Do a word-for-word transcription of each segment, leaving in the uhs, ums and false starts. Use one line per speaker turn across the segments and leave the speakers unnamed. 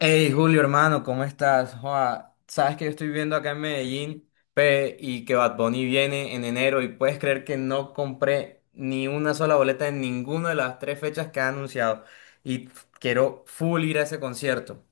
Hey Julio, hermano, ¿cómo estás? Joa, sabes que yo estoy viendo acá en Medellín pe, y que Bad Bunny viene en enero y puedes creer que no compré ni una sola boleta en ninguna de las tres fechas que ha anunciado y quiero full ir a ese concierto.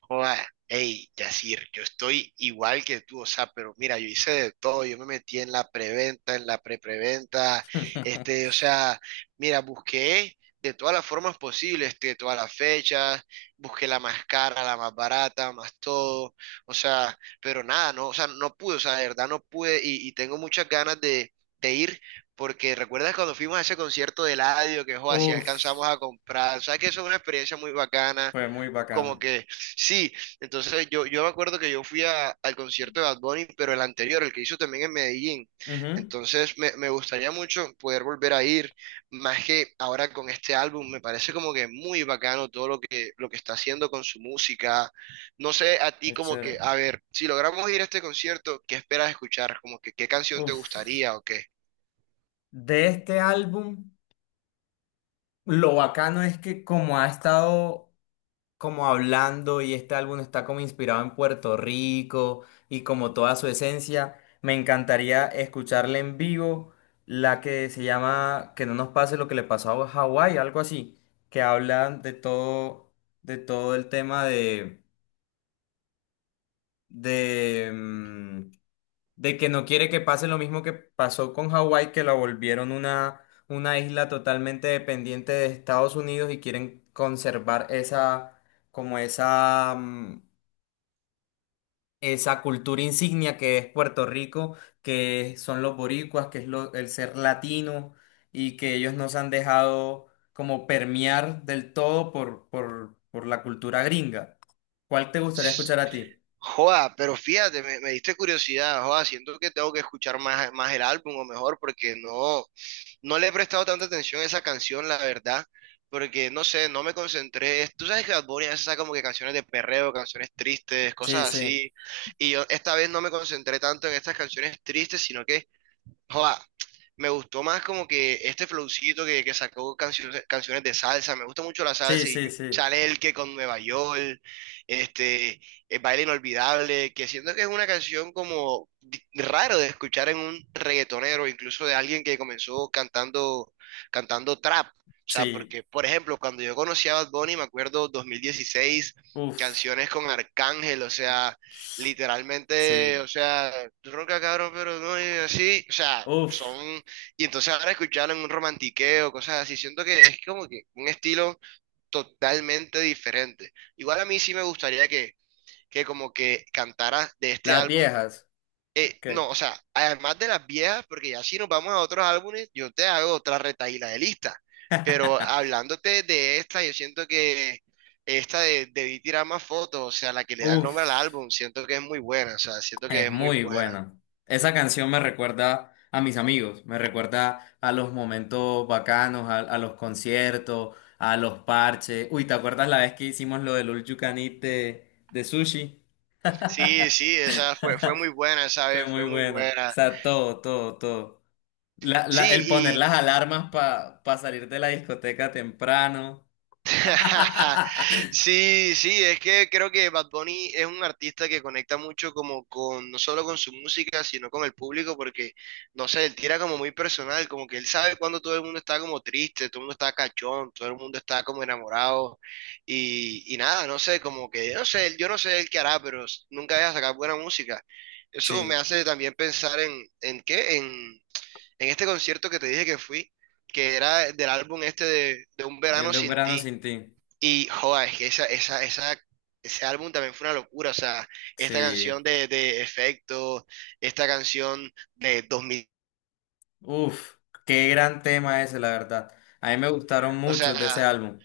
Joda, hey, Yacir, yo estoy igual que tú, o sea, pero mira, yo hice de todo, yo me metí en la preventa, en la prepreventa, este, o sea, mira, busqué de todas las formas posibles, este, de todas las fechas, busqué la más cara, la más barata, más todo, o sea, pero nada, no, o sea, no pude, o sea, de verdad no pude y, y tengo muchas ganas de, de ir. Porque recuerdas cuando fuimos a ese concierto de Eladio, que joda, si
Uf,
alcanzamos a comprar, o sea que eso es una experiencia muy bacana,
fue muy
como
bacano.
que sí, entonces yo, yo me acuerdo que yo fui a- al concierto de Bad Bunny, pero el anterior, el que hizo también en Medellín.
Ujú,
Entonces me, me gustaría mucho poder volver a ir, más que ahora con este álbum, me parece como que muy bacano todo lo que, lo que está haciendo con su música. No sé, a ti
es
como que,
chévere.
a ver, si logramos ir a este concierto, ¿qué esperas escuchar? Como que, ¿qué canción te
Uf.
gustaría o qué?
De este álbum, lo bacano es que como ha estado como hablando y este álbum está como inspirado en Puerto Rico y como toda su esencia. Me encantaría escucharle en vivo la que se llama Que no nos pase lo que le pasó a Hawái, algo así, que habla de todo, de todo el tema de, de, mm, de que no quiere que pase lo mismo que pasó con Hawái, que la volvieron una, una isla totalmente dependiente de Estados Unidos y quieren conservar esa como esa, mm, esa cultura insignia que es Puerto Rico, que son los boricuas, que es lo- el ser latino y que ellos nos han dejado como permear del todo por, por, por la cultura gringa. ¿Cuál te gustaría escuchar a ti?
Joda, pero fíjate, me, me diste curiosidad, joda, siento que tengo que escuchar más, más el álbum o mejor porque no. No le he prestado tanta atención a esa canción, la verdad, porque no sé, no me concentré. Tú sabes que Bad Bunny a veces saca como que canciones de perreo, canciones tristes,
Sí,
cosas
sí,
así. Y yo esta vez no me concentré tanto en estas canciones tristes, sino que joda, me gustó más como que este flowcito que, que sacó canciones, canciones de salsa, me gusta mucho la
sí,
salsa
sí,
y
sí,
Chanel que con Nueva York, este, el baile inolvidable, que siento que es una canción como di- raro de escuchar en un reggaetonero, incluso de alguien que comenzó cantando, cantando trap. O sea,
sí,
porque, por ejemplo, cuando yo conocí a Bad Bunny, me acuerdo dos mil dieciséis,
uf,
canciones con Arcángel, o sea, literalmente,
sí,
o sea, ronca cabrón, pero no es así, o sea, son,
uf,
y entonces ahora escucharlo en un romantiqueo, cosas así, siento que es como que un estilo totalmente diferente. Igual a mí sí me gustaría que, que como que cantara de este
las
álbum
viejas,
eh, no,
¿qué?
o sea, además de las viejas, porque ya si nos vamos a otros álbumes, yo te hago otra retaíla de lista. Pero hablándote de esta, yo siento que esta de Debí tirar más fotos, o sea, la que le da el
Uf.
nombre al álbum, siento que es muy buena, o sea, siento que
Es
es muy
muy
buena.
buena. Esa canción me recuerda a mis amigos, me recuerda a los momentos bacanos, a, a los conciertos, a los parches. Uy, ¿te acuerdas la vez que hicimos lo del All You Can Eat de, de sushi?
Sí, sí, esa fue, fue muy buena, esa
Fue
vez fue
muy
muy
bueno. O
buena.
sea, todo, todo, todo. La- la- el poner
Sí,
las alarmas para salir de la discoteca temprano.
sí, sí, es que creo que Bad Bunny es un artista que conecta mucho como con, no solo con su música, sino con el público, porque, no sé, él tira como muy personal, como que él sabe cuando todo el mundo está como triste, todo el mundo está cachón, todo el mundo está como enamorado, y, y nada, no sé, como que, no sé, yo no sé él qué hará, pero s- nunca deja sacar buena música. Eso me
Sí,
hace también pensar en, ¿en qué? En, en este concierto que te dije que fui, que era del álbum este de, de Un
el
Verano
de un
Sin
verano
Ti.
sin ti.
Y joda, es que esa, esa, esa, ese álbum también fue una locura. O sea, esta
Sí.
canción de, de Efecto, esta canción de dos mil,
Uf, qué gran tema ese, la verdad. A mí me gustaron
o
muchos de ese
sea,
álbum.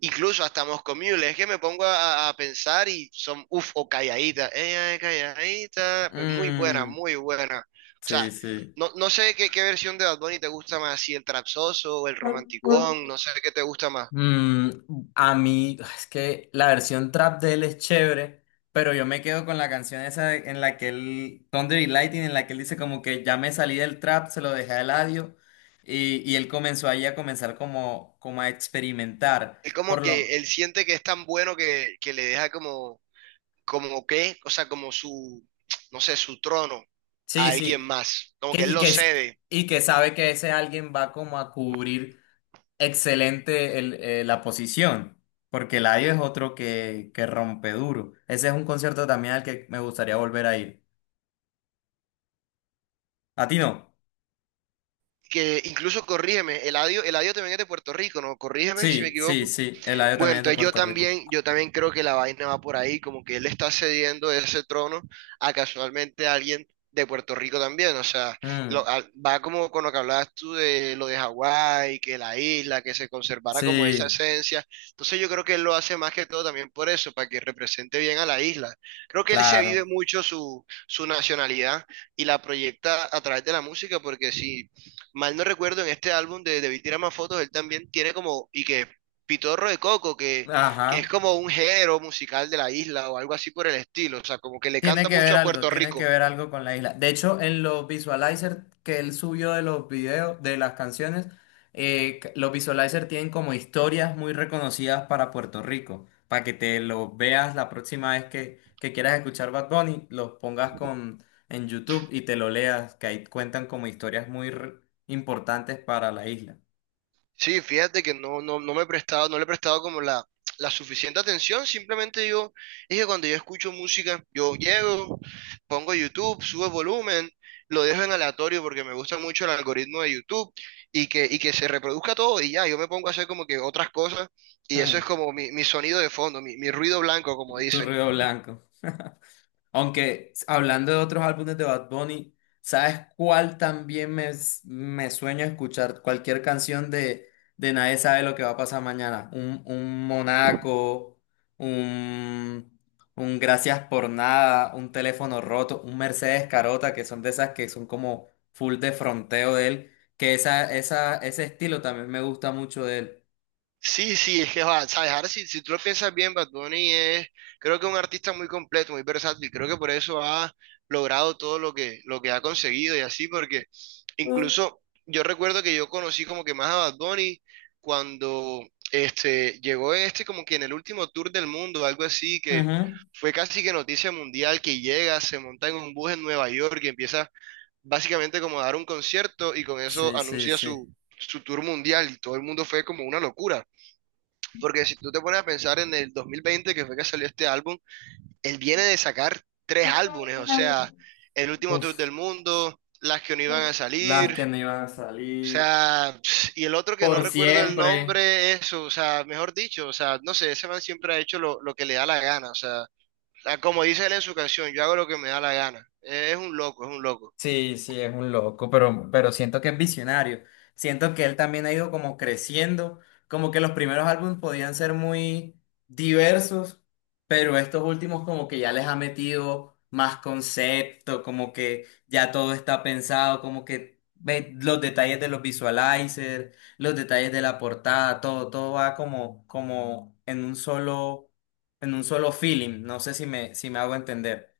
incluso hasta Moscow Mule. Es que me pongo a, a pensar y son, uff, o Calladita, ella es Calladita, pues muy buena,
Mm,
muy buena. O
sí,
sea,
sí.
no, no sé qué, qué versión de Bad Bunny te gusta más, si el trapsoso o el romanticón, no sé qué te gusta más.
Mm, a mí, es que la versión trap de él es chévere, pero yo me quedo con la canción esa en la que él, Thunder y Lightning, en la que él dice como que ya me salí del trap, se lo dejé a Eladio, y, y él comenzó ahí a comenzar como, como a experimentar.
Es
Por
como
lo,
que él siente que es tan bueno que, que le deja como como que, o sea, como su, no sé, su trono a
sí,
alguien
sí,
más, como
que,
que él
y,
lo
que, es-
cede,
y que sabe que ese alguien va como a cubrir excelente el- eh, la posición, porque Eladio es otro que, que rompe duro. Ese es un concierto también al que me gustaría volver a ir. ¿A ti no?
que incluso corrígeme, Eladio, Eladio también es de Puerto Rico, ¿no? Corrígeme si me
Sí, sí,
equivoco.
sí, Eladio
Bueno,
también es de
entonces yo
Puerto Rico.
también, yo también creo que la vaina va por ahí, como que él está cediendo ese trono a casualmente alguien de Puerto Rico también, o sea,
Mm,
lo- a- va como con lo que hablabas tú de lo de Hawái, que la isla, que se conservara como esa
sí,
esencia, entonces yo creo que él lo hace más que todo también por eso, para que represente bien a la isla. Creo que él se vive
claro.
mucho su, su nacionalidad y la proyecta a través de la música, porque si mal no recuerdo, en este álbum de Debí tirar más fotos, él también tiene como, y que Pitorro de Coco, que, que es
Ajá.
como un género musical de la isla o algo así por el estilo, o sea, como que le
Tiene
canta
que ver
mucho a
algo,
Puerto
tiene que
Rico.
ver algo con la isla. De hecho, en los visualizers que él subió de los videos, de las canciones, eh, c- los visualizers tienen como historias muy reconocidas para Puerto Rico, para que te los veas la próxima vez que, que quieras escuchar Bad Bunny, los pongas con, en YouTube y te lo leas, que ahí cuentan como historias muy re- importantes para la isla.
Sí, fíjate que no, no, no me he prestado, no le he prestado como la, la suficiente atención, simplemente yo, es que cuando yo escucho música, yo llego, pongo YouTube, subo el volumen, lo dejo en aleatorio porque me gusta mucho el algoritmo de YouTube y que, y que se reproduzca todo y ya, yo me pongo a hacer como que otras cosas y eso es
Mm,
como mi, mi sonido de fondo, mi, mi ruido blanco, como
tu
dicen.
ruido blanco. Aunque hablando de otros álbumes de Bad Bunny, ¿sabes cuál también me, me sueño escuchar? Cualquier canción de, de Nadie sabe lo que va a pasar mañana. Un, un Monaco, un, un Gracias por nada, un teléfono roto, un Mercedes Carota, que son de esas que son como full de fronteo de él. Que esa, esa, ese estilo también me gusta mucho de él.
Sí, sí, es que, va, sabes, ahora si, si tú lo piensas bien, Bad Bunny es, creo que un artista muy completo, muy versátil, creo que por eso ha logrado todo lo que, lo que ha conseguido y así, porque
Mm.
incluso yo recuerdo que yo conocí como que más a Bad Bunny cuando este, llegó este como que en el último tour del mundo, algo así, que
Ujú.
fue casi que noticia mundial, que llega, se monta en un bus en Nueva York y empieza básicamente como a dar un concierto y con eso
Sí, sí,
anuncia
sí.
su, su tour mundial y todo el mundo fue como una locura. Porque si tú te pones a pensar en el dos mil veinte, que fue que salió este álbum, él viene de sacar tres álbumes, o sea, el último tour
Uf,
del mundo, las que no iban a
las
salir,
que no iban a
o
salir.
sea, y el otro que no
Por
recuerdo el
siempre.
nombre, eso, o sea, mejor dicho, o sea, no sé, ese man siempre ha hecho lo, lo que le da la gana, o sea, como dice él en su canción, yo hago lo que me da la gana, es un loco, es un loco.
Sí, sí, es un loco, pero, pero siento que es visionario. Siento que él también ha ido como creciendo, como que los primeros álbumes podían ser muy diversos, pero estos últimos como que ya les ha metido más concepto, como que ya todo está pensado, como que ve los detalles de los visualizers, los detalles de la portada, todo, todo va como, como en un solo, en un solo feeling. No sé si me, si me hago entender.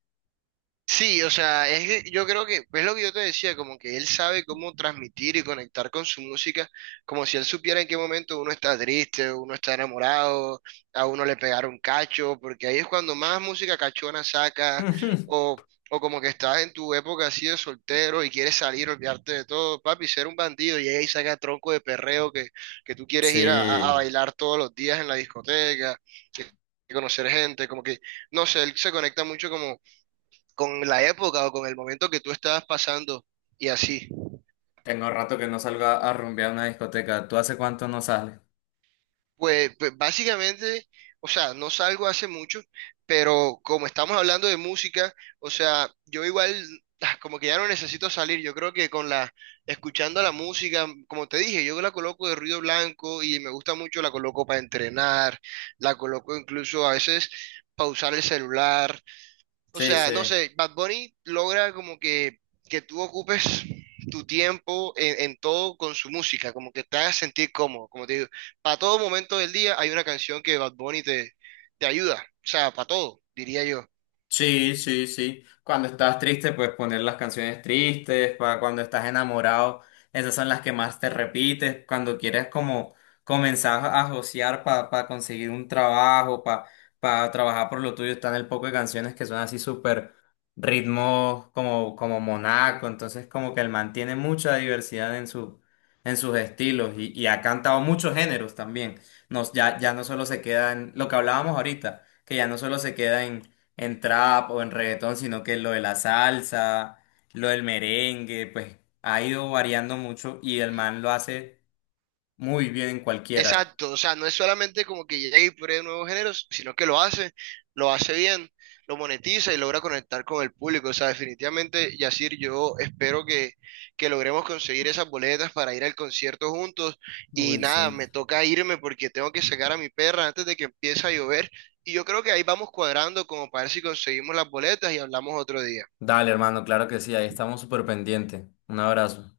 Sí, o sea, es que yo creo que, es lo que yo te decía, como que él sabe cómo transmitir y conectar con su música, como si él supiera en qué momento uno está triste, uno está enamorado, a uno le pegaron cacho, porque ahí es cuando más música cachona saca, o, o como que estás en tu época así de soltero y quieres salir, olvidarte de todo, papi, ser un bandido, y ahí saca tronco de perreo que, que tú quieres ir a, a a
Sí,
bailar todos los días en la discoteca, que conocer gente, como que, no sé, él se conecta mucho como con la época o con el momento que tú estabas pasando y así.
tengo rato que no salgo a, a rumbear a una discoteca. ¿Tú hace cuánto no sales?
Pues, pues básicamente, o sea, no salgo hace mucho, pero como estamos hablando de música, o sea, yo igual ah, como que ya no necesito salir, yo creo que con la, escuchando la música, como te dije, yo la coloco de ruido blanco y me gusta mucho, la coloco para entrenar, la coloco incluso a veces pausar el celular. O
Sí,
sea, no
sí.
sé, Bad Bunny logra como que, que tú ocupes tu tiempo en, en todo con su música, como que te hagas sentir cómodo. Como te digo, para todo momento del día hay una canción que Bad Bunny te, te ayuda. O sea, para todo, diría yo.
Sí, sí, sí. Cuando estás triste, pues poner las canciones tristes, para cuando estás enamorado, esas son las que más te repites, cuando quieres como comenzar a josear para conseguir un trabajo, para trabajar por lo tuyo, están el poco de canciones que son así súper ritmos como, como monaco, entonces como que él mantiene mucha diversidad en su, en sus estilos y, y ha cantado muchos géneros también. No, ya, ya no solo se queda en lo que hablábamos ahorita, que ya no solo se queda en en trap o en reggaetón, sino que lo de la salsa, lo del merengue, pues ha ido variando mucho y el man lo hace muy bien en cualquiera.
Exacto, o sea, no es solamente como que llega y pruebe nuevos géneros, sino que lo hace, lo hace bien, lo monetiza y logra conectar con el público. O sea, definitivamente, Yacir, yo espero que, que logremos conseguir esas boletas para ir al concierto juntos. Y
Uy,
nada,
sí.
me toca irme porque tengo que sacar a mi perra antes de que empiece a llover. Y yo creo que ahí vamos cuadrando como para ver si conseguimos las boletas y hablamos otro día.
Dale, hermano, claro que sí, ahí estamos súper pendientes. Un abrazo.